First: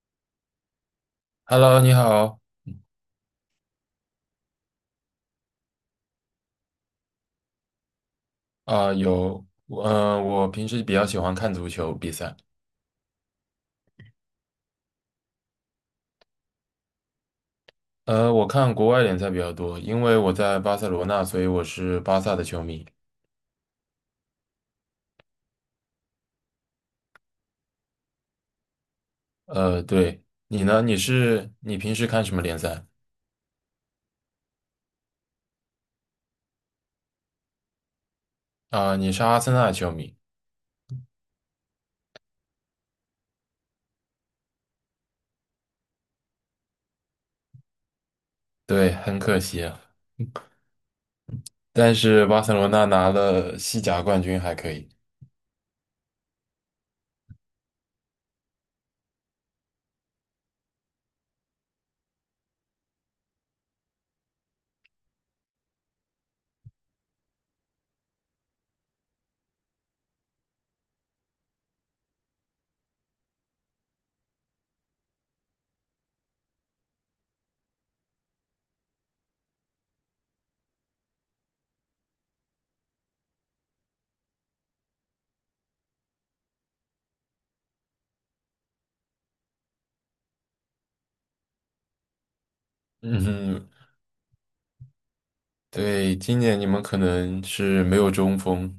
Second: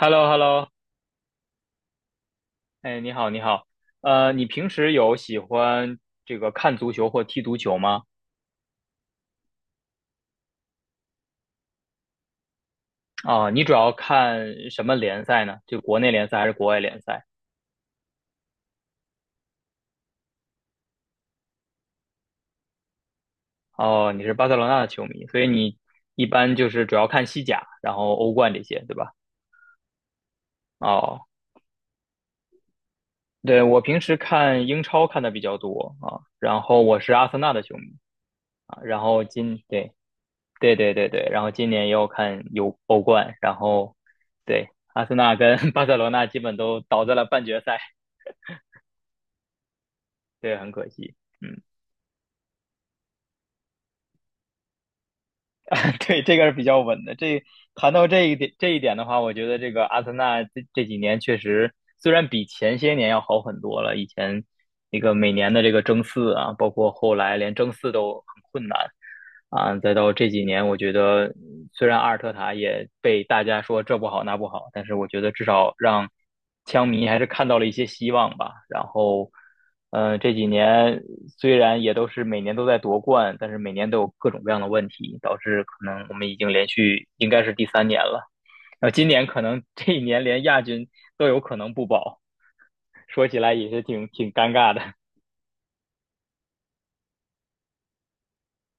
h e l l o h e l l o Hello，你好。哎，你好，你好，你平时有喜欢这个看足球或踢足球吗？啊、有，我平时比较喜欢看足球比赛。啊、你主要看什么联赛呢？就国内联赛还是国外联赛？我看国外联赛比较多，因为我在巴塞罗那，所以我是巴萨的球迷。哦，你是巴塞罗那的球迷，所以你一般就是主要看西甲，然后欧冠这些，对吧？对。你呢？你哦，是你平时看什么联赛？对，我平时看英超看的比较多啊，然后我是阿森纳的球迷啊，啊、然你是后阿森纳的球对，迷。对对对对，然后今年也有看有欧冠，然后对阿森纳跟 巴塞罗那基本都倒在了半决赛，对，很可惜啊。对，很可惜。嗯，但是巴塞罗那拿了西甲冠军，还可以。对，这个是比较稳的。谈到这一点的话，我觉得这个阿森纳这几年确实虽然比前些年要好很多了，以前那个每年的这个争四啊，包括后来连争四都困难啊。再到这几年，我觉得虽然阿尔特塔也被大家说这不好那不好，但是我觉得至少让枪迷还是看到了一些希望吧。然后，这几年虽然也都是每年都在夺冠，但是每年都有各种各样的问题，导致可能我们已经连续应该是第三年了。然后今年可能这一年连亚军都有可能不保，嗯说起来哼。也是挺尴尬的。对，今年你们可能是没有中锋，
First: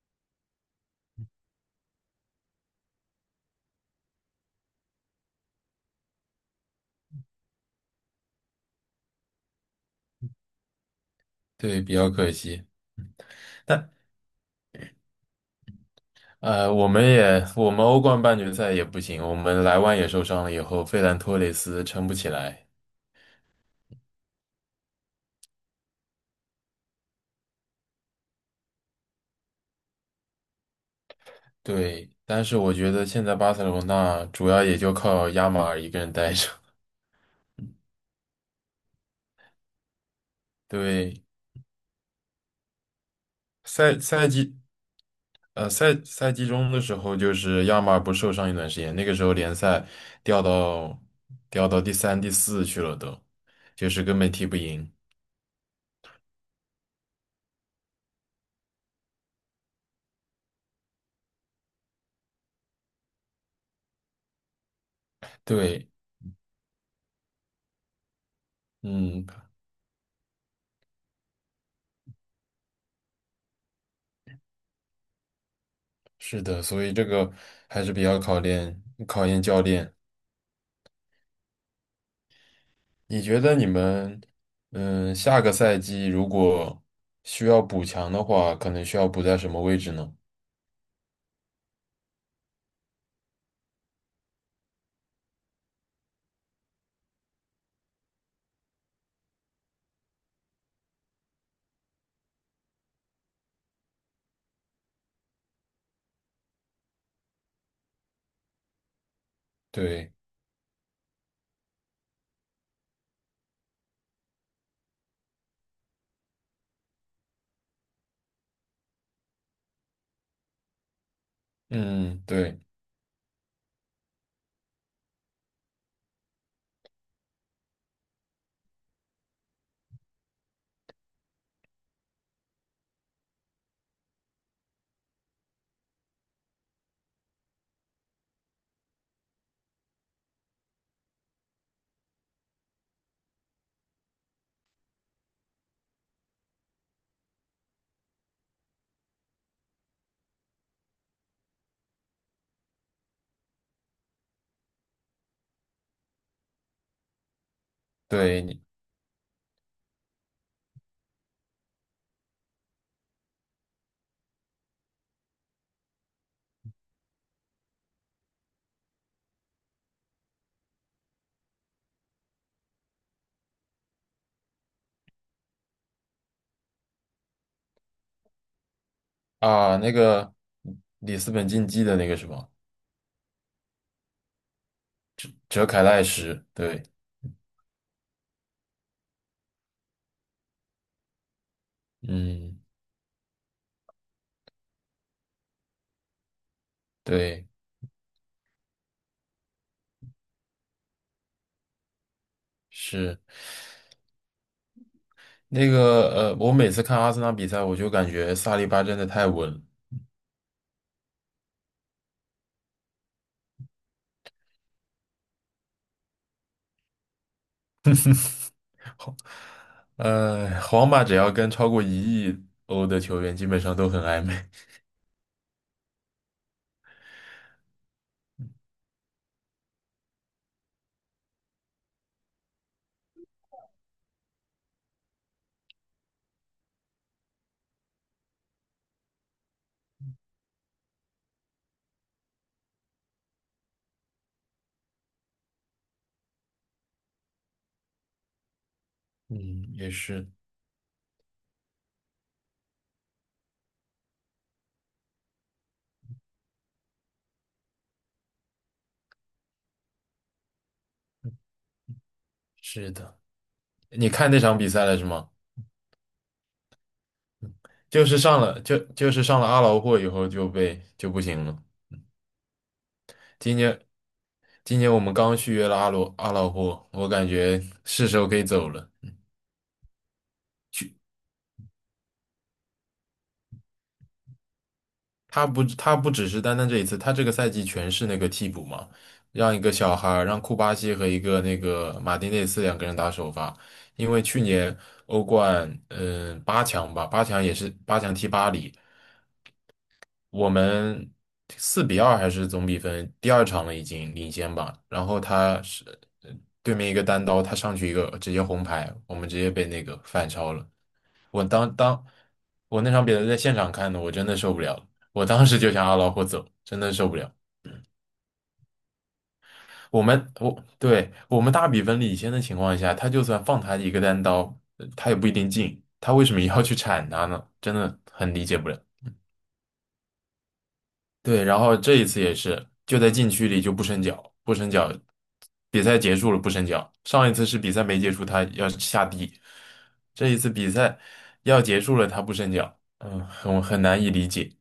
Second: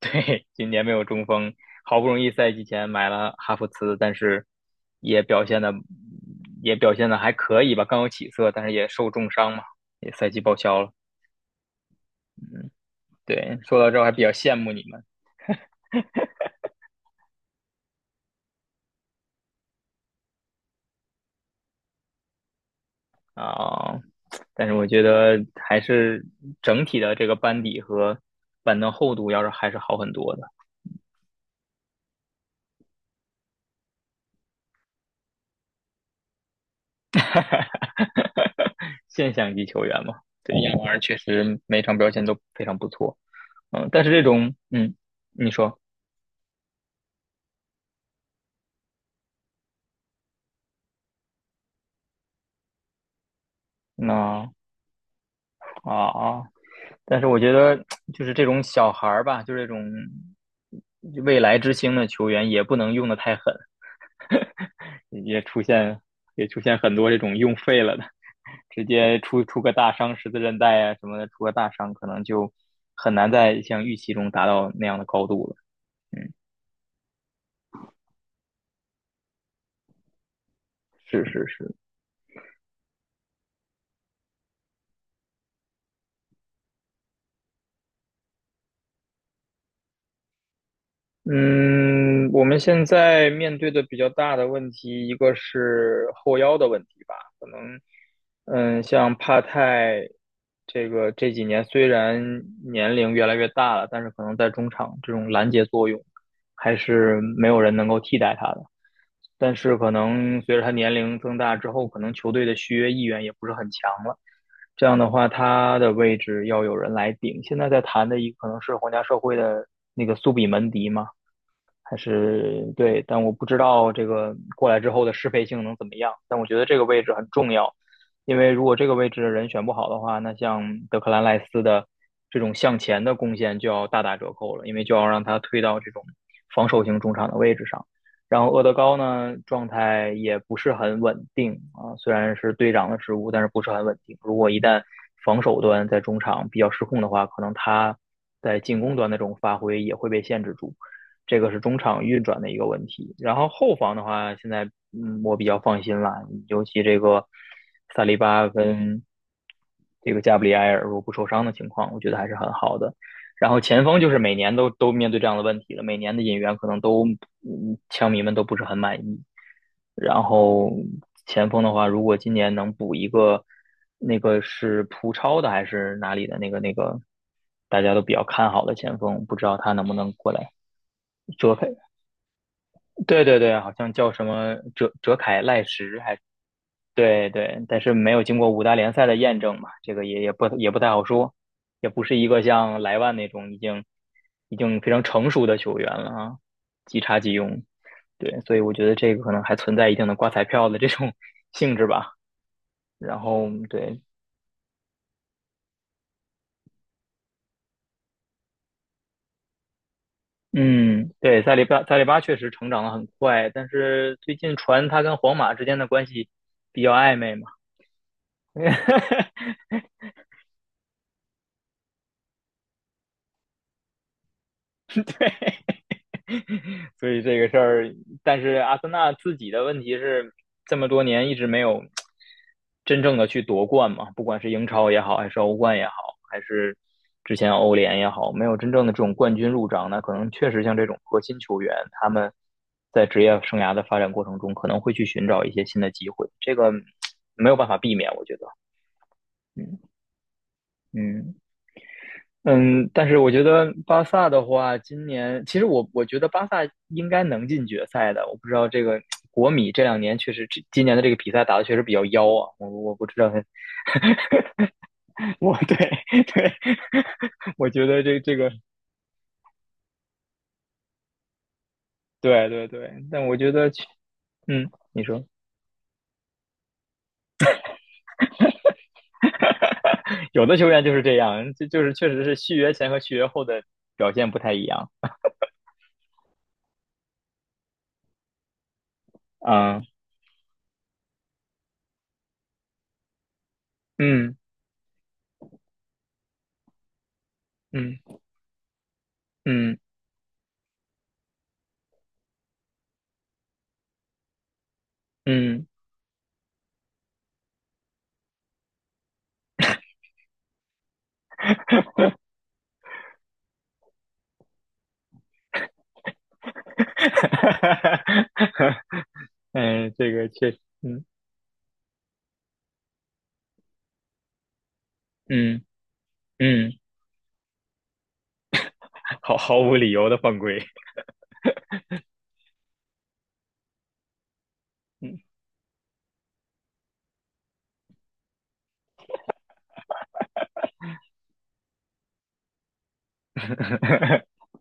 对，今年没有中锋，好不容易赛季前买了哈弗茨，但是也表现的也表现的还可以吧，刚有起色，但是也受重伤嘛，也赛季报销了。对，比较可惜。对，说到这儿还比较羡慕你们我们欧冠半决赛也不行，我们莱万也受伤了以后，费兰托雷斯撑不起来。啊，但是我觉得还是整体的这个班底和板凳厚度要是还是好很多的，对，但是我觉得现在巴塞罗那主要也就靠亚马尔一个人带着。现象级球员嘛。对，亚马确对。实每场表现都非常不错，嗯，赛但是这赛种季，你说赛季中的时候，就是亚马尔不是受伤一段时间，那个时候联赛掉到掉到第三、第四去了都，就是根本踢那不赢。啊啊。但是我觉得就是这种小孩儿吧，就是这种未来之星的球员，也不能用的太狠，也出对。现也出现很多这种用废了的，直接嗯。出个大伤，十字韧带啊什么的，出个大伤，可能就很难在像预期中达到那样的高度了。嗯，是的，所以这个还是比较考验教练。是是是。你觉得你们，下个赛季如果需要补强的话，可能需要补在什么位置呢？嗯，我们现在面对的比较大的问题，一个是后腰的问题吧，可能，嗯，像帕泰这个这几年虽然年龄越来越大了，但是可能在中场这种拦截作用还是没有人能够替代他的。但是可对。能随着他年龄增大之后，可能球队的续约意愿也不是很强了。这样的话，他的位置要有人来顶。现在在谈的一个可能是皇家社会的那个苏比门迪嘛。还嗯。对。是对，但我不知道这个过来之后的适配性能怎么样。但我觉得这个位置很重要，因为如果这个位置的人选不好的话，那像德克兰赖斯的这种向前的贡献就要大打折扣了，因为就要让他推到这种防守型中场的位置上。然后厄德高呢，状态也不是很稳定啊，虽然是队长的职务，但是不是很稳定。如果一旦防守端在中场比较失控的话，可能他在进攻端的这种发挥也会被限制住。这个是中场运转的一个问题。然后后防的话，现在我比较放心了，尤其这个萨利对。巴你跟这个加布里埃尔如果不受伤的情况，我觉得还是很好的。然后前锋就是每年都面对这样的问题了，每年的引援可能都枪迷们都不是很满意。然后前锋的话，如果今年能补一个，那个是葡超的还是哪里的那个，大家都比较看好的前锋，不知道他啊，能不那能过个来里斯本遮竞配。技的那个什么，对对对，好像叫什么哲凯赖哲凯什赖还什。对。对对，但是没有经过五大联赛的验证嘛，这个也不太好说，也不是一个嗯。像莱万那种已经非常成熟的球员了啊，即插即对，用。对，所以我觉得这个可能还存在一定的刮彩票的这种 性质吧。是然后对，那个我每次看阿森纳比赛，我就感觉萨利巴真的太稳了。嗯，对，塞利巴确实成长的很快，但是最近传他跟皇马之间的关系比较暧昧嘛。皇 皇马只要跟超过1亿欧的球员，基本上都很暧昧。所以这个事儿，但是阿森纳自己的问题是这么多年一直没有真正的去夺冠嘛，不管是英超也好，还是欧冠也好，还是之前欧联也好，没有真正的这种冠军入账。那可能确实像这种核心球员，他们在职业生涯的发展过程中，可能会去寻找一些新的机会，这个没有办法避免，我觉得。嗯，嗯也是。嗯，嗯，但是我觉得巴萨的话，今年其实我觉得巴萨应该能进决赛的。我不知道这个国米这两年确实，这今年的这个比赛打的确实比较妖啊。我是我不的。知道，你 看那场比赛了是吗？我对 对，我觉得就是这这上个了就就是上了阿劳霍以后就不行了。对对对，但我觉今得年去今年我你们说刚续约了阿劳霍，我感觉是时候可以走了。有的球员就是这样，就是确实是续约前和续约后的表现不太一样他不只是单单这一次。他这个赛季全是那个替补嘛，让一个啊。小孩儿让库巴西和一个那个马丁内斯两个人打首发。因为嗯去年欧冠八强吧，八强也是八强嗯踢巴黎，嗯我们4-2还是总比分，第二场了已经领先吧。然后嗯，他嗯 是呃对面一个单刀，他上去一个直接红牌，我们直接被那个反超了。我当当我那场比赛在现场看的，我真的受不了了。我当时就想阿劳霍走，真的受不了。嗯，我这个们确实，我嗯对我们大比分领先的情况下，他就算放他一个单刀，他也不一定嗯进。他为什么要嗯，去铲他呢？真的很理解不了。毫无理由的犯规，对，然后这一次也是，就在禁区里就不伸脚，不伸脚，嗯，比赛结束了不伸脚。上一次是比赛没结束，他要下地，这一次比赛要结束了，他不伸脚。嗯，很难以理解。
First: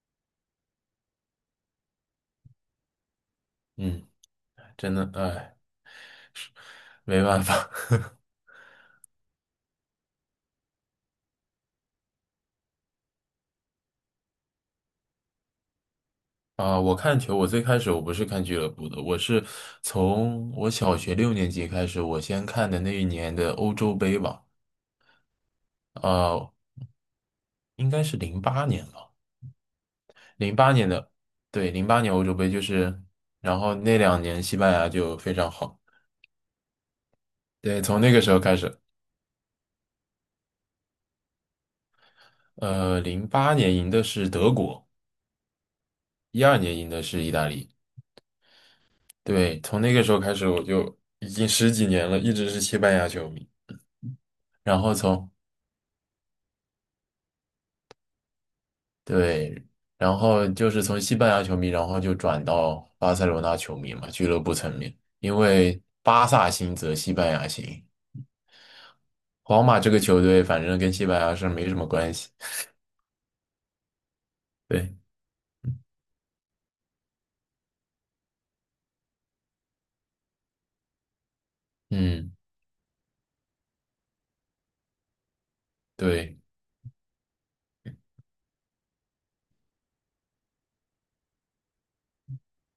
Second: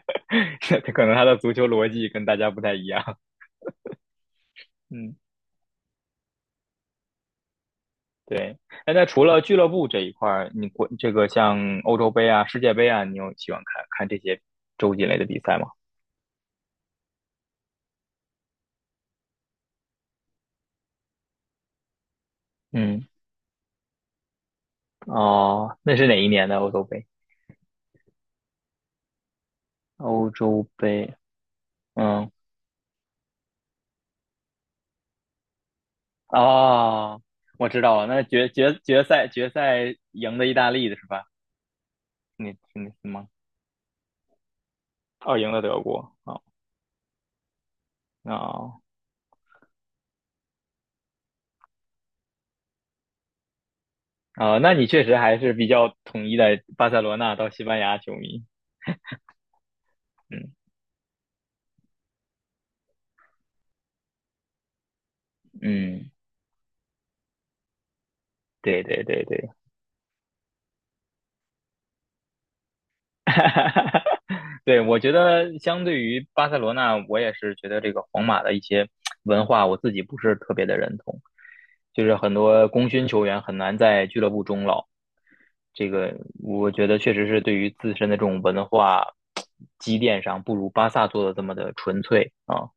可能他的足球逻辑跟大家不太一样，嗯，真的，嗯，哎，没办法。对。哎，那除了俱乐部这一块儿，这个像欧洲杯啊、世界杯啊，你有喜欢看看这些洲际类的比赛吗？啊，我看球，我最开始我不是看俱乐部的，我是从我小学六年级开始，我先看的那一嗯，年的欧洲杯吧。哦，那是哪一年呃，的欧洲杯？应该是零八年吧。欧零洲八年的，杯，对，零八年欧嗯，洲杯就是。然后那两年西班牙就非常好，哦，我知对，道从了，那个那时候决开决始。决赛决赛赢的意大利的是吧？你是零吗？八年赢的是德国，哦，赢了德国啊，12年赢的是意大利。哦对，从那个时候开始我就已经十几年了，一直是西班牙球迷。啊，那然你后确实从，还是比较统一的巴塞罗那到西班牙球迷。对，然后嗯就是从西班牙球迷，然后就转到巴塞罗那球迷嘛，俱乐部层面。因为嗯，巴萨兴则西班牙兴，对对对对。皇马这个球队反正跟西班牙是没什么关系，哈哈哈！对，对。我觉得相对于巴塞罗那，我也是觉得这个皇马的一些文化，我自己不是特别的认同，就是很嗯。多功勋球员很难在俱乐部终老。这个对，我觉得确实是对于自身的这种文化积淀上，不如巴萨做的这么的纯粹啊。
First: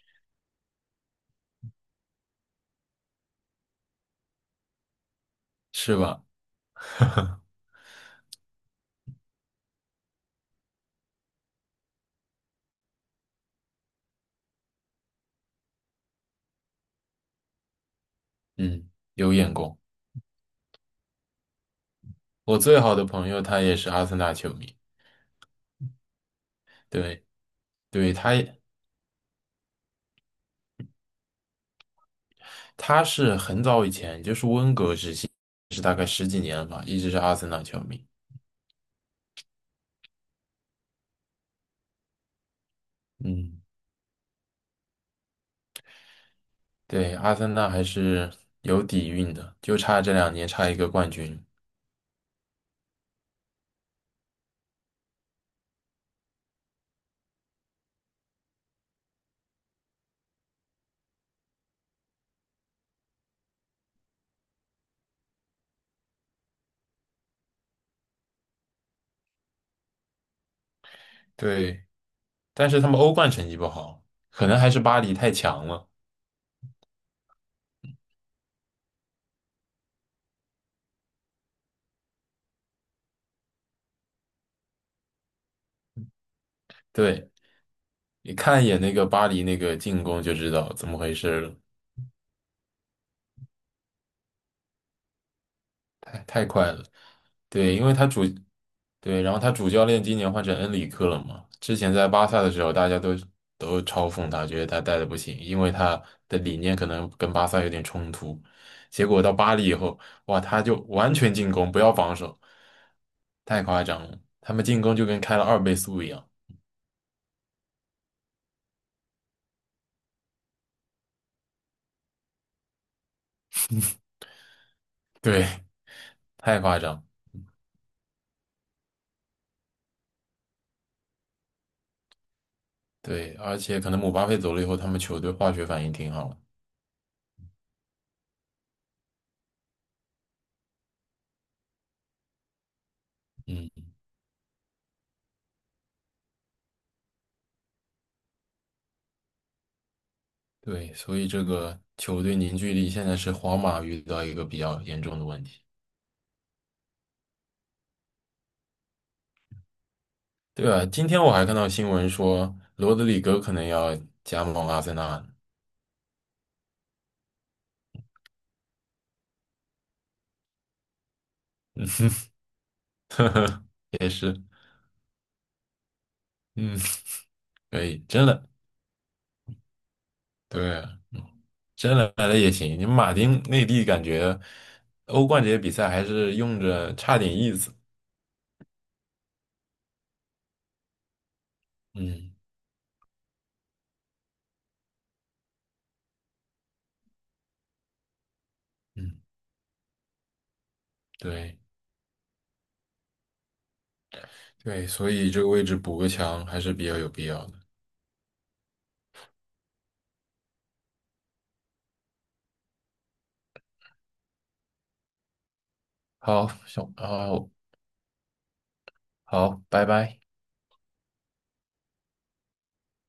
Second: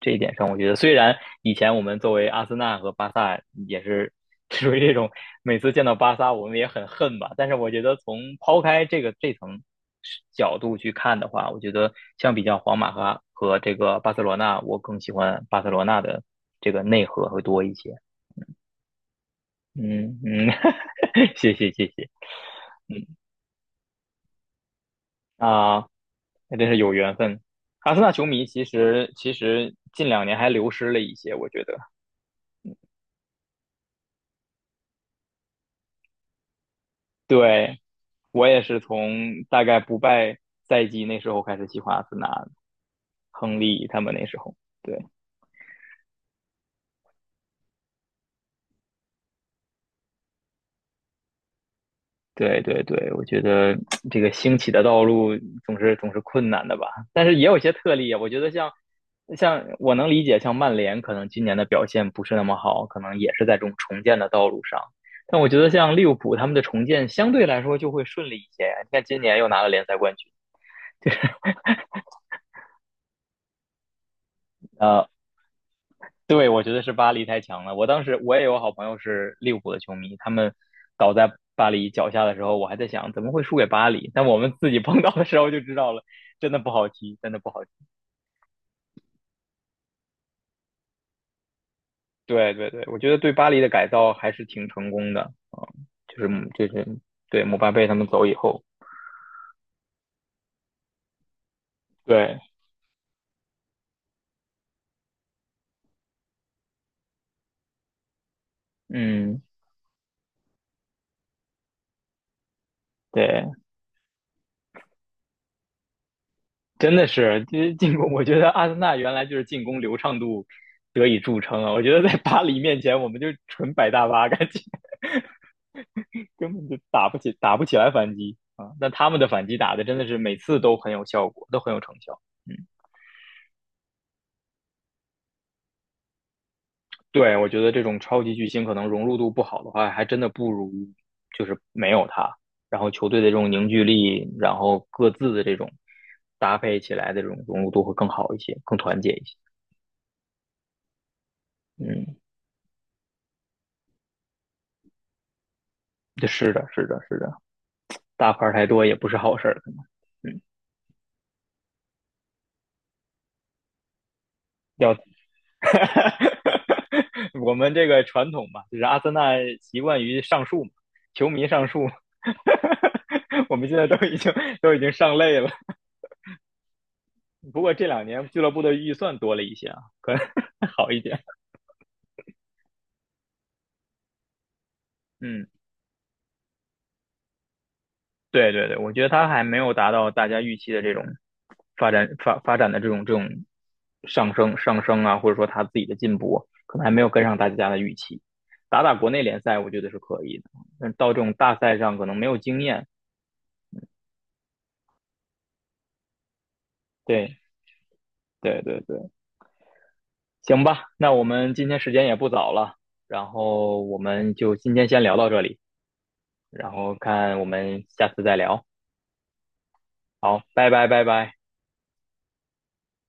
这一点上，我觉得虽然以前我们作为阿森纳和巴萨也是 属于这种每次见到是巴吧？萨我们也很恨吧，但是我觉得从抛开这层角度去看的话，我觉得相比较皇马和这个巴塞罗那，我更喜欢巴塞罗那的这个内核会多一些。嗯，有眼光。嗯嗯，谢谢谢谢我最好的朋友他也是阿森纳球迷。啊，那真是有缘对。分。阿森纳对。球迷其实近两年还流失了一些，我觉得。他是很早以前，就是温格时期，是大概十几年了吧，一直是阿森纳球对，迷。我也是从大概不败赛季那时候开始喜欢阿森纳亨嗯。利他们那时候。对。对，阿森纳还是有底蕴的，就差这两年差一个冠军。对对对，我觉得这个兴起的道路总是困难的吧，但是也有一些特例啊。我觉得像我能理解，像曼联可能今年的表现不是那么好，可能也是在这种重建的道路上。但我觉得像利物浦他们的重建相对来说就会顺利一些。你看今年又拿了联赛冠军，对对，但是他们欧冠成绩不好，可能还是巴呃 黎太强了。对，我觉得是巴黎太强了。我当时我也有好朋友是利物浦的球迷，他们倒在巴黎脚下的时候，我还在想怎么会输给巴黎。但我们自己碰到的时候就知道了，真的不好踢，对，真的不好踢你看一眼那个巴黎那个进攻就知道怎么回事了。对对对，我觉得对巴黎的改造还是挺成功的啊，就太是太就快了。是对姆巴对，因佩为他们他主，走以后，对，然后他主教练今年换成恩里克了嘛。之前在巴对，萨的时候，大家都嘲讽他，觉得他带的不行，因为他的理念可能跟巴萨有点冲突。结果到嗯，巴黎以后，哇，他就完全进攻，不要防守，对。太夸张了。他们进攻就跟开了2倍速一样，真的是，其实进攻，我觉得阿森纳原来就是进攻流畅度得以著称啊。我觉得在巴黎面前，我们就纯摆大巴，感觉 对，根太本就夸张。打不起，打不起来反击啊。但他们的反击打的真的是每次都很有效果，都很有成效。嗯，对，而且可能姆巴佩走了以后，他们球队化学反应挺好的。对，我觉得这种超级巨星可能融入度不好的话，还真的不如就是没有他。然后球队的这种凝聚嗯。力，然后各自的这种搭配起来的这种融入度会更好一些，更团结一些。对，所以这个嗯。球队凝聚力现在是皇马遇到一个比较严重的问题。对是的，是的，是的，大牌儿太多也不是好事儿，可能，嗯，对啊，今天我还看到新闻说罗德里戈可能要加盟阿森要，纳。我们这个传统嘛，就是阿森纳习惯于上树嘛，球迷上树，我 们现在都也已经是，都已经上累了。嗯，不过可这以，两真年俱的，乐部的预算多了一些啊，可能 对好啊，一点，真的来了也行。你马丁内地感觉欧冠嗯。这些比赛还是用着差点意思。对对对，我觉得他还没有达到大家预期的这种发展嗯发发展的这种上升啊，或者说他自己的进步，可能还没有跟上大家的预期。打国嗯，内联赛，我觉得是可以的，但到这种大对赛上可能没有经验。对，所以这个位置补个强还是比较有必对要的。对对对，行吧，那我们今天时间也不早了，然后我们就今天先聊到这里，好，然后看我好，们下次再聊。好，拜拜。好，拜拜拜拜。